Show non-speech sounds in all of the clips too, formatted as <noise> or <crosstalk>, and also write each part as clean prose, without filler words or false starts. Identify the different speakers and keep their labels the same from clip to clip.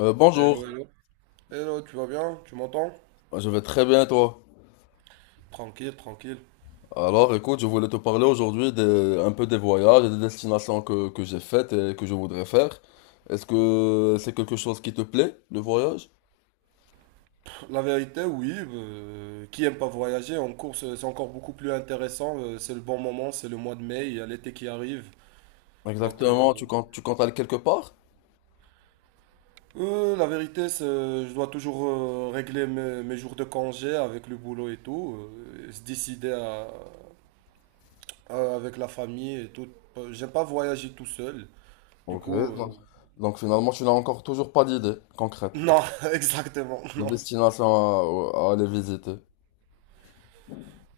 Speaker 1: Hello,
Speaker 2: Bonjour,
Speaker 1: hello. Hello, tu vas bien? Tu m'entends?
Speaker 2: je vais très bien et toi.
Speaker 1: Tranquille, tranquille.
Speaker 2: Alors écoute, je voulais te parler aujourd'hui un peu des voyages et des destinations que j'ai faites et que je voudrais faire. Est-ce que c'est quelque chose qui te plaît, le voyage?
Speaker 1: Pff, la vérité, oui, qui aime pas voyager en course, c'est encore beaucoup plus intéressant. C'est le bon moment, c'est le mois de mai, il y a l'été qui arrive. Donc, euh,
Speaker 2: Exactement, tu comptes aller quelque part?
Speaker 1: la vérité, c'est, je dois toujours régler mes jours de congé avec le boulot et tout, et se décider avec la famille et tout. J'aime pas voyager tout seul. Du
Speaker 2: Ok,
Speaker 1: coup, euh,
Speaker 2: donc, donc finalement tu n'as encore toujours pas d'idée concrète
Speaker 1: non, <laughs> exactement,
Speaker 2: de
Speaker 1: non.
Speaker 2: destination à aller visiter.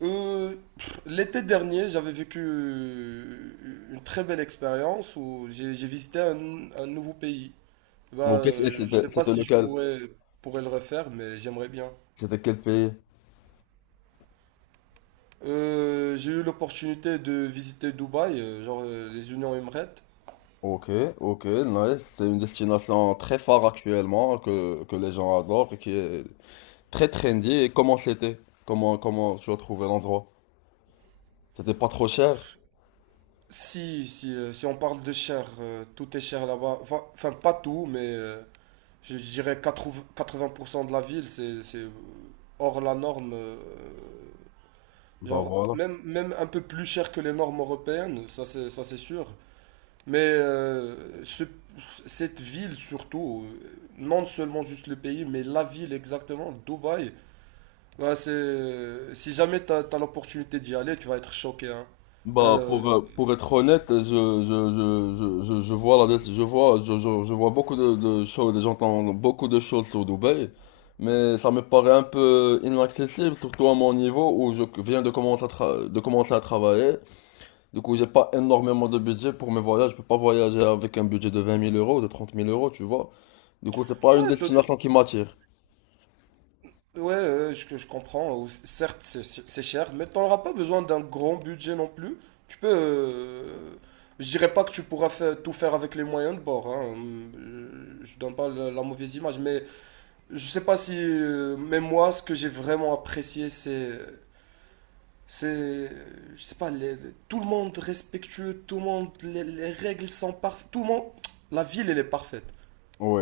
Speaker 1: Pff, l'été dernier, j'avais vécu une très belle expérience où j'ai visité un nouveau pays.
Speaker 2: Ok, et
Speaker 1: Je
Speaker 2: c'était
Speaker 1: sais pas
Speaker 2: c'était
Speaker 1: si je
Speaker 2: lequel?
Speaker 1: pourrais, pourrais le refaire, mais j'aimerais bien.
Speaker 2: C'était quel pays?
Speaker 1: J'ai eu l'opportunité de visiter Dubaï, genre les Unions Emirates.
Speaker 2: Ok, ok, nice. C'est une destination très phare actuellement que les gens adorent et qui est très trendy. Et comment c'était? Comment tu as trouvé l'endroit? C'était pas trop cher?
Speaker 1: Si on parle de cher, tout est cher là-bas. Enfin, pas tout, mais je dirais quatre-vingts pour cent de la ville, c'est hors la norme.
Speaker 2: Bah
Speaker 1: Genre,
Speaker 2: voilà.
Speaker 1: même un peu plus cher que les normes européennes, ça c'est sûr. Mais euh, ce- Cette ville surtout, non seulement juste le pays, mais la ville exactement, Dubaï, bah, c'est, si jamais t'as l'opportunité d'y aller, tu vas être choqué, hein.
Speaker 2: Bah
Speaker 1: Euh,
Speaker 2: pour être honnête, je vois beaucoup de choses, j'entends beaucoup de choses sur Dubaï, mais ça me paraît un peu inaccessible, surtout à mon niveau où je viens de commencer à travailler. Du coup, j'ai pas énormément de budget pour mes voyages, je peux pas voyager avec un budget de 20 000 euros, de 30 000 euros, tu vois. Du coup, c'est pas une
Speaker 1: ouais,
Speaker 2: destination qui m'attire.
Speaker 1: Ouais, je comprends. Certes, c'est cher, mais tu n'auras pas besoin d'un grand budget non plus. Tu peux. Je dirais pas que tu pourras faire, tout faire avec les moyens de bord. Hein. Je donne pas la mauvaise image, mais je sais pas si. Mais moi, ce que j'ai vraiment apprécié, c'est. C'est. Je sais pas, tout le monde respectueux, tout le monde. Les règles sont parfaites. Tout le monde. La ville, elle est parfaite.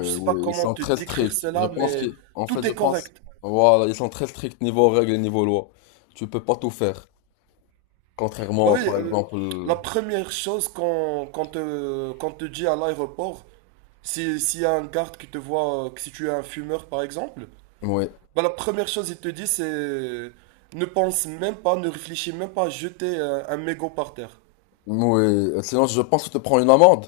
Speaker 1: Je sais pas
Speaker 2: ouais, ils
Speaker 1: comment
Speaker 2: sont
Speaker 1: te
Speaker 2: très
Speaker 1: décrire
Speaker 2: stricts. Je
Speaker 1: cela,
Speaker 2: pense
Speaker 1: mais
Speaker 2: qu'ils, en fait,
Speaker 1: tout
Speaker 2: je
Speaker 1: est
Speaker 2: pense,
Speaker 1: correct.
Speaker 2: voilà, ils sont très stricts niveau règles et niveau loi. Tu peux pas tout faire.
Speaker 1: Bah
Speaker 2: Contrairement,
Speaker 1: oui,
Speaker 2: par exemple,
Speaker 1: la première chose qu'on te dit à l'aéroport, si, s'il y a un garde qui te voit, que si tu es un fumeur par exemple,
Speaker 2: ouais,
Speaker 1: bah la première chose il te dit c'est ne pense même pas, ne réfléchis même pas à jeter mégot par terre.
Speaker 2: ouais. Sinon, je pense que tu te prends une amende.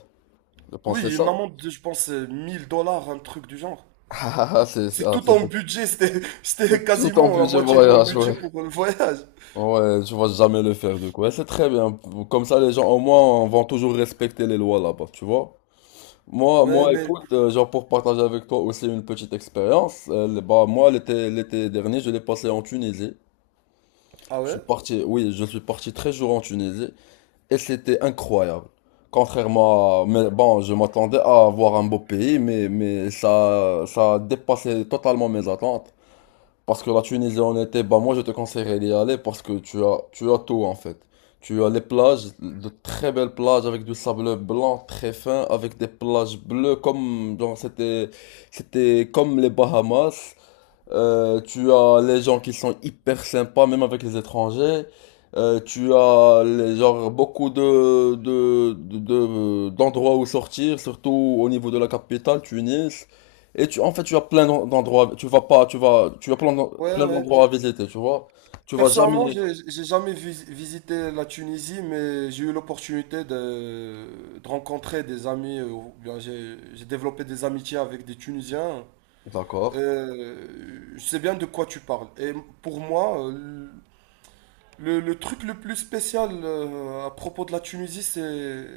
Speaker 2: Je pense que
Speaker 1: Oui,
Speaker 2: c'est
Speaker 1: une
Speaker 2: ça.
Speaker 1: amende
Speaker 2: <laughs>
Speaker 1: de, je pense, 1000 dollars, un truc du genre.
Speaker 2: Ah, ah,
Speaker 1: C'est tout
Speaker 2: c'est
Speaker 1: en
Speaker 2: pour,
Speaker 1: budget, c'était, <laughs>
Speaker 2: c'est
Speaker 1: c'était
Speaker 2: tout ton
Speaker 1: quasiment la
Speaker 2: budget
Speaker 1: moitié de mon
Speaker 2: voyage,
Speaker 1: budget
Speaker 2: ouais.
Speaker 1: pour le voyage.
Speaker 2: Ouais, tu vas jamais le faire, du coup. Ouais, c'est très bien. Comme ça, les gens, au moins, vont toujours respecter les lois là-bas, tu vois. Moi,
Speaker 1: Ouais,
Speaker 2: moi,
Speaker 1: mais...
Speaker 2: écoute, genre pour partager avec toi aussi une petite expérience, bah moi l'été dernier, je l'ai passé en Tunisie.
Speaker 1: Ah
Speaker 2: Je suis
Speaker 1: ouais?
Speaker 2: parti, oui, je suis parti 13 jours en Tunisie et c'était incroyable. Mais bon, je m'attendais à voir un beau pays, mais ça a dépassé totalement mes attentes. Parce que la Tunisie en été, bah moi je te conseillerais d'y aller parce que tu as tout en fait. Tu as les plages, de très belles plages avec du sable blanc très fin, avec des plages bleues comme genre c'était comme les Bahamas. Tu as les gens qui sont hyper sympas, même avec les étrangers. Tu as genre beaucoup d'endroits où sortir, surtout au niveau de la capitale, Tunis. Et tu, en fait, tu as plein d'endroits. Tu vas pas, tu vas, tu as plein
Speaker 1: Ouais,
Speaker 2: plein
Speaker 1: ouais.
Speaker 2: d'endroits à visiter, tu vois. Tu vas
Speaker 1: Personnellement,
Speaker 2: jamais.
Speaker 1: j'ai jamais visité la Tunisie, mais j'ai eu l'opportunité de rencontrer des amis, ou bien j'ai développé des amitiés avec des Tunisiens.
Speaker 2: D'accord.
Speaker 1: Je sais bien de quoi tu parles. Et pour moi, le truc le plus spécial à propos de la Tunisie, c'est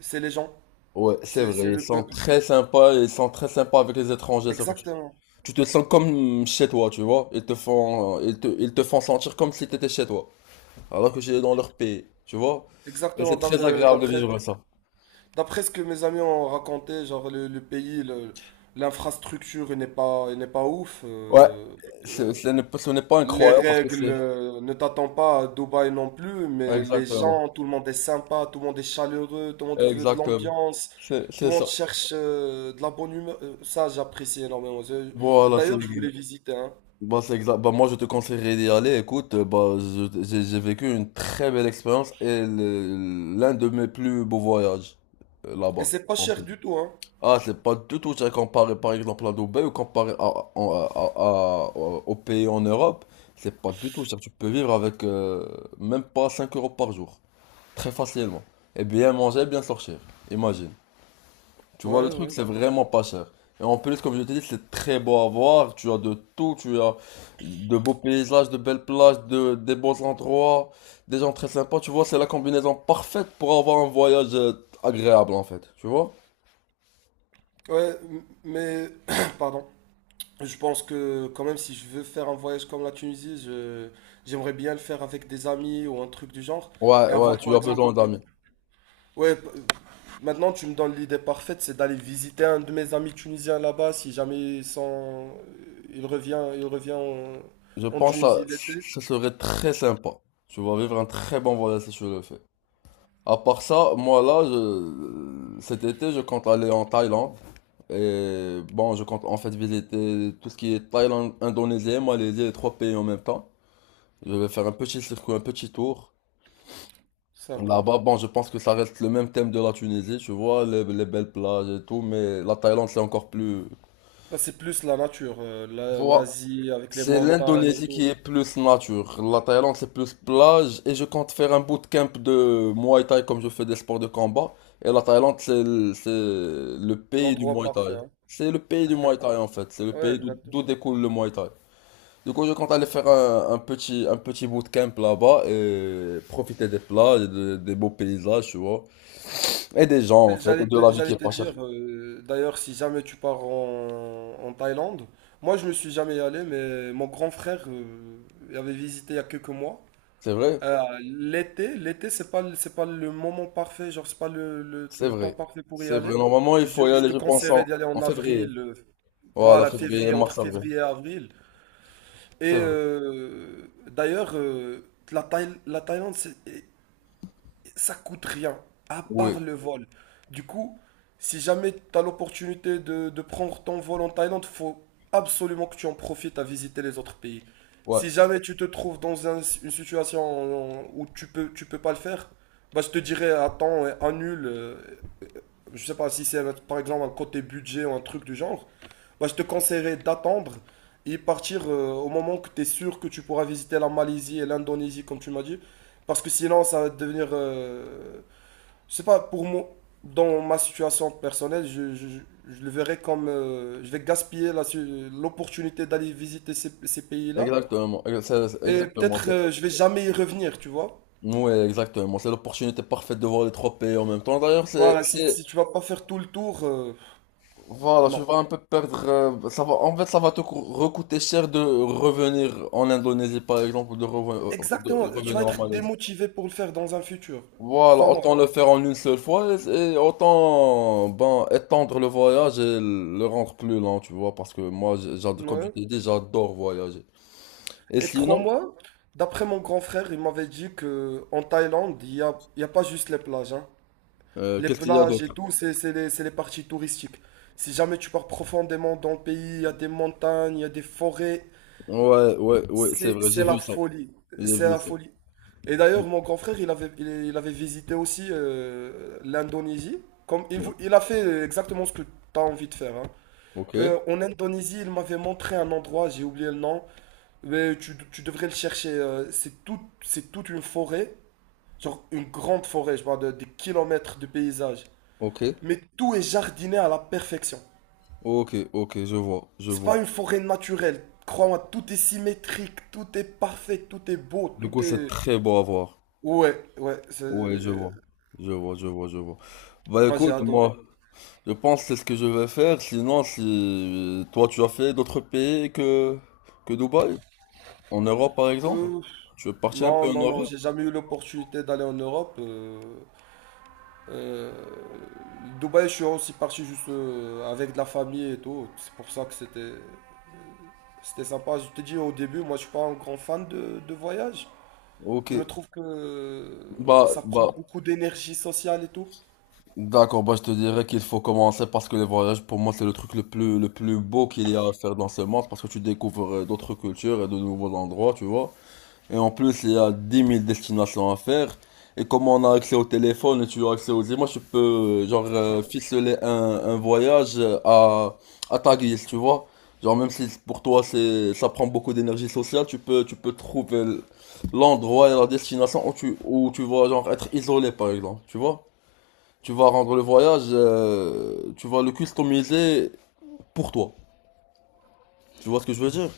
Speaker 1: c'est les gens,
Speaker 2: Ouais, c'est
Speaker 1: c'est
Speaker 2: vrai. Ils
Speaker 1: le
Speaker 2: sont
Speaker 1: peuple.
Speaker 2: très sympas. Ils sont très sympas avec les étrangers, surtout.
Speaker 1: Exactement,
Speaker 2: Tu te sens comme chez toi, tu vois. Ils te font sentir comme si tu étais chez toi, alors que j'étais dans leur pays, tu vois. Et
Speaker 1: exactement.
Speaker 2: c'est très agréable de
Speaker 1: D'après
Speaker 2: vivre ça.
Speaker 1: d'après ce que mes amis ont raconté, genre le pays, l'infrastructure n'est pas ouf.
Speaker 2: Ouais, c'est-
Speaker 1: Euh,
Speaker 2: ce n'est pas ce n'est pas
Speaker 1: les
Speaker 2: incroyable parce que
Speaker 1: règles
Speaker 2: c'est.
Speaker 1: ne t'attendent pas à Dubaï non plus,
Speaker 2: Ouais,
Speaker 1: mais les
Speaker 2: exactement,
Speaker 1: gens, tout le monde est sympa, tout le monde est chaleureux, tout le monde veut de
Speaker 2: exactement.
Speaker 1: l'ambiance,
Speaker 2: C'est
Speaker 1: tout
Speaker 2: c'est
Speaker 1: le monde
Speaker 2: ça.
Speaker 1: cherche de la bonne humeur. Ça, j'apprécie énormément.
Speaker 2: Voilà, c'est
Speaker 1: D'ailleurs, je voulais visiter, hein.
Speaker 2: bah, c'est exact. Bah, moi, je te conseillerais d'y aller. Écoute, bah, j'ai vécu une très belle expérience et l'un de mes plus beaux voyages
Speaker 1: Et
Speaker 2: là-bas.
Speaker 1: c'est pas cher du tout, hein.
Speaker 2: Ah, c'est pas du tout ça comparé par exemple à Dubaï ou comparé aux pays en Europe. C'est pas du tout ça. Tu peux vivre avec même pas 5 euros par jour. Très facilement. Et bien manger, bien sortir. Imagine. Tu vois, le
Speaker 1: Ouais,
Speaker 2: truc,
Speaker 1: ouais.
Speaker 2: c'est vraiment pas cher. Et en plus, comme je t'ai dit, c'est très beau à voir. Tu as de tout. Tu as de beaux paysages, de belles plages, des beaux endroits, des gens très sympas. Tu vois, c'est la combinaison parfaite pour avoir un voyage agréable en fait. Tu vois?
Speaker 1: Mais, <coughs> <clears throat> pardon. Je pense que quand même si je veux faire un voyage comme la Tunisie, je j'aimerais bien le faire avec des amis ou un truc du genre
Speaker 2: Ouais,
Speaker 1: et
Speaker 2: ouais,
Speaker 1: avoir
Speaker 2: tu
Speaker 1: par
Speaker 2: as
Speaker 1: exemple
Speaker 2: besoin d'amis.
Speaker 1: ouais p- maintenant tu me donnes l'idée parfaite c'est d'aller visiter un de mes amis tunisiens là-bas si jamais ils sont il revient en,
Speaker 2: Je
Speaker 1: en
Speaker 2: pense que
Speaker 1: Tunisie l'été.
Speaker 2: ça serait très sympa. Tu vas vivre un très bon voyage si tu le fais. À part ça, moi là, cet été, je compte aller en Thaïlande. Et bon, je compte en fait visiter tout ce qui est Thaïlande, Indonésie, Malaisie, les trois pays en même temps. Je vais faire un petit circuit, un petit tour.
Speaker 1: Sympa.
Speaker 2: Là-bas, bon, je pense que ça reste le même thème de la Tunisie, tu vois, les belles plages et tout, mais la Thaïlande, c'est encore plus.
Speaker 1: Là, c'est plus la nature l'Asie avec les
Speaker 2: C'est
Speaker 1: montagnes et
Speaker 2: l'Indonésie
Speaker 1: tout,
Speaker 2: qui est plus nature. La Thaïlande, c'est plus plage. Et je compte faire un bootcamp de Muay Thai comme je fais des sports de combat. Et la Thaïlande, c'est le
Speaker 1: c'est
Speaker 2: pays du
Speaker 1: l'endroit
Speaker 2: Muay
Speaker 1: parfait
Speaker 2: Thai.
Speaker 1: hein.
Speaker 2: C'est le pays du Muay Thai en fait. C'est le
Speaker 1: Ouais,
Speaker 2: pays d'où
Speaker 1: exactement.
Speaker 2: découle le Muay Thai. Du coup, je compte aller faire un petit bootcamp là-bas et profiter des plages, et des beaux paysages, tu vois. Et des gens en fait, et de la vie qui
Speaker 1: J'allais
Speaker 2: est
Speaker 1: te
Speaker 2: pas chère.
Speaker 1: dire, d'ailleurs, si jamais tu pars en, en Thaïlande, moi je ne suis jamais allé, mais mon grand frère il avait visité il y a quelques mois.
Speaker 2: C'est vrai?
Speaker 1: L'été, c'est pas, c'est pas le moment parfait, genre c'est pas
Speaker 2: C'est
Speaker 1: le temps
Speaker 2: vrai.
Speaker 1: parfait pour y
Speaker 2: C'est vrai.
Speaker 1: aller.
Speaker 2: Normalement, il faut y
Speaker 1: Je
Speaker 2: aller,
Speaker 1: te
Speaker 2: je pense, en,
Speaker 1: conseillerais d'y aller en
Speaker 2: en février.
Speaker 1: avril,
Speaker 2: Voilà,
Speaker 1: voilà,
Speaker 2: février,
Speaker 1: février, entre
Speaker 2: mars, avril.
Speaker 1: février et avril. Et
Speaker 2: C'est vrai.
Speaker 1: euh, d'ailleurs, euh, la Thaïlande, c'est ça coûte rien, à
Speaker 2: Oui,
Speaker 1: part le vol. Du coup, si jamais tu as l'opportunité de prendre ton vol en Thaïlande, faut absolument que tu en profites à visiter les autres pays.
Speaker 2: ouais,
Speaker 1: Si jamais tu te trouves dans une situation où tu peux pas le faire, bah je te dirais attends, annule. Je sais pas si c'est par exemple un côté budget ou un truc du genre, bah je te conseillerais d'attendre et partir au moment que tu es sûr que tu pourras visiter la Malaisie et l'Indonésie comme tu m'as dit. Parce que sinon, ça va devenir je sais pas, pour moi, dans ma situation personnelle, le verrais comme je vais gaspiller l'opportunité d'aller visiter ces pays-là.
Speaker 2: exactement.
Speaker 1: Et
Speaker 2: Exactement.
Speaker 1: peut-être je vais jamais y revenir, tu vois.
Speaker 2: Ouais, exactement. C'est l'opportunité parfaite de voir les trois pays en même temps. D'ailleurs,
Speaker 1: Voilà, si, si tu vas pas faire tout le tour,
Speaker 2: voilà, tu
Speaker 1: non.
Speaker 2: vas un peu perdre. Ça va, en fait, ça va te recoûter cher de revenir en Indonésie, par exemple, ou de, reven- de
Speaker 1: Exactement, tu vas
Speaker 2: revenir en
Speaker 1: être
Speaker 2: Malaisie.
Speaker 1: démotivé pour le faire dans un futur.
Speaker 2: Voilà,
Speaker 1: Crois-moi.
Speaker 2: autant le faire en une seule fois et autant ben, étendre le voyage et le rendre plus lent, tu vois, parce que moi, comme je
Speaker 1: Ouais.
Speaker 2: t'ai dit, j'adore voyager. Et
Speaker 1: Et
Speaker 2: sinon,
Speaker 1: crois-moi, d'après mon grand frère, il m'avait dit que en Thaïlande, il y a pas juste les plages, hein. Les
Speaker 2: qu'est-ce qu'il y a
Speaker 1: plages et
Speaker 2: d'autre?
Speaker 1: tout, c'est les parties touristiques. Si jamais tu pars profondément dans le pays, il y a des montagnes, il y a des forêts,
Speaker 2: Ouais, ouais, ouais, c'est
Speaker 1: c'est
Speaker 2: vrai, j'ai
Speaker 1: c'est
Speaker 2: vu
Speaker 1: la
Speaker 2: ça.
Speaker 1: folie,
Speaker 2: J'ai
Speaker 1: c'est
Speaker 2: vu
Speaker 1: la
Speaker 2: ça.
Speaker 1: folie. Et d'ailleurs, mon grand frère, il avait visité aussi l'Indonésie.
Speaker 2: Ouais.
Speaker 1: Il a fait exactement ce que tu as envie de faire. Hein.
Speaker 2: Ok,
Speaker 1: En Indonésie, il m'avait montré un endroit, j'ai oublié le nom, mais tu devrais le chercher. C'est tout, c'est toute une forêt, genre une grande forêt, je parle de, des kilomètres de paysage,
Speaker 2: ok,
Speaker 1: mais tout est jardiné à la perfection.
Speaker 2: ok, ok, je vois, je
Speaker 1: C'est pas
Speaker 2: vois.
Speaker 1: une forêt naturelle. Crois-moi, tout est symétrique, tout est parfait, tout est beau,
Speaker 2: Du
Speaker 1: tout
Speaker 2: coup, c'est
Speaker 1: est...
Speaker 2: très beau à voir.
Speaker 1: Ouais, ouais, c'est...
Speaker 2: Ouais, je vois, je vois, je vois, je vois. Bah
Speaker 1: Moi, j'ai
Speaker 2: écoute,
Speaker 1: adoré.
Speaker 2: moi, je pense que c'est ce que je vais faire. Sinon, si toi, tu as fait d'autres pays que Dubaï, en Europe par exemple,
Speaker 1: Euh,
Speaker 2: tu es parti un
Speaker 1: non,
Speaker 2: peu en
Speaker 1: non, non,
Speaker 2: Europe.
Speaker 1: j'ai jamais eu l'opportunité d'aller en Europe. Euh, Dubaï, je suis aussi parti juste avec de la famille et tout. C'est pour ça que c'était sympa. Je te dis au début, moi, je suis pas un grand fan de voyage.
Speaker 2: Ok,
Speaker 1: Je me trouve que
Speaker 2: bah,
Speaker 1: ça prend
Speaker 2: bah,
Speaker 1: beaucoup d'énergie sociale et tout.
Speaker 2: d'accord, bah je te dirais qu'il faut commencer parce que les voyages, pour moi, c'est le truc le plus beau qu'il y a à faire dans ce monde parce que tu découvres d'autres cultures et de nouveaux endroits, tu vois. Et en plus, il y a 10 000 destinations à faire. Et comme on a accès au téléphone et tu as accès aux images, tu peux, genre, ficeler un voyage à ta guise, tu vois. Genre, même si pour toi, ça prend beaucoup d'énergie sociale, tu peux trouver l'endroit et la destination où tu vas, genre, être isolé, par exemple, tu vois. Tu vas rendre le voyage, tu vas le customiser pour toi. Tu vois ce que je veux dire?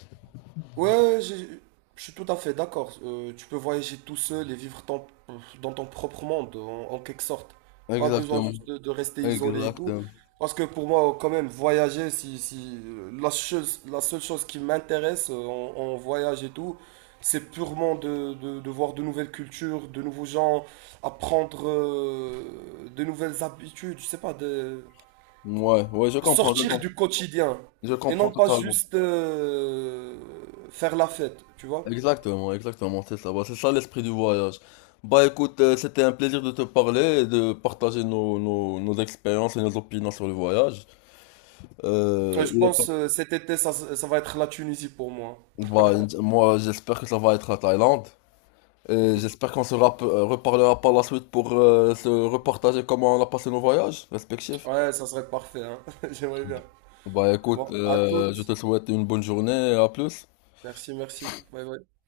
Speaker 1: Ouais, j'ai- je suis tout à fait d'accord. Tu peux voyager tout seul et vivre dans ton propre monde, en, en quelque sorte. Pas besoin
Speaker 2: Exactement.
Speaker 1: juste de rester isolé et tout.
Speaker 2: Exactement.
Speaker 1: Parce que pour moi, quand même, voyager, si, si, la seule chose qui m'intéresse en, en voyage et tout, c'est purement de, de voir de nouvelles cultures, de nouveaux gens, apprendre de nouvelles habitudes, je sais pas, de,
Speaker 2: Ouais, ouais, je comprends, je
Speaker 1: sortir
Speaker 2: comprends.
Speaker 1: du quotidien
Speaker 2: Je
Speaker 1: et non
Speaker 2: comprends
Speaker 1: pas
Speaker 2: totalement.
Speaker 1: juste faire la fête, tu vois.
Speaker 2: Exactement, exactement, c'est ça. Bah, c'est ça l'esprit du voyage. Bah écoute, c'était un plaisir de te parler et de partager nos expériences et nos opinions sur le voyage.
Speaker 1: Ouais, je
Speaker 2: Il est temps.
Speaker 1: pense cet été, ça va être la Tunisie pour moi.
Speaker 2: Bah, moi, j'espère que ça va être à Thaïlande. Et j'espère qu'on se reparlera par la suite pour se repartager comment on a passé nos voyages respectifs.
Speaker 1: Ouais, ça serait parfait, hein. <laughs> J'aimerais bien.
Speaker 2: Bah écoute,
Speaker 1: Bon, à
Speaker 2: je
Speaker 1: toutes.
Speaker 2: te souhaite une bonne journée et à plus.
Speaker 1: Merci, merci. Bye bye.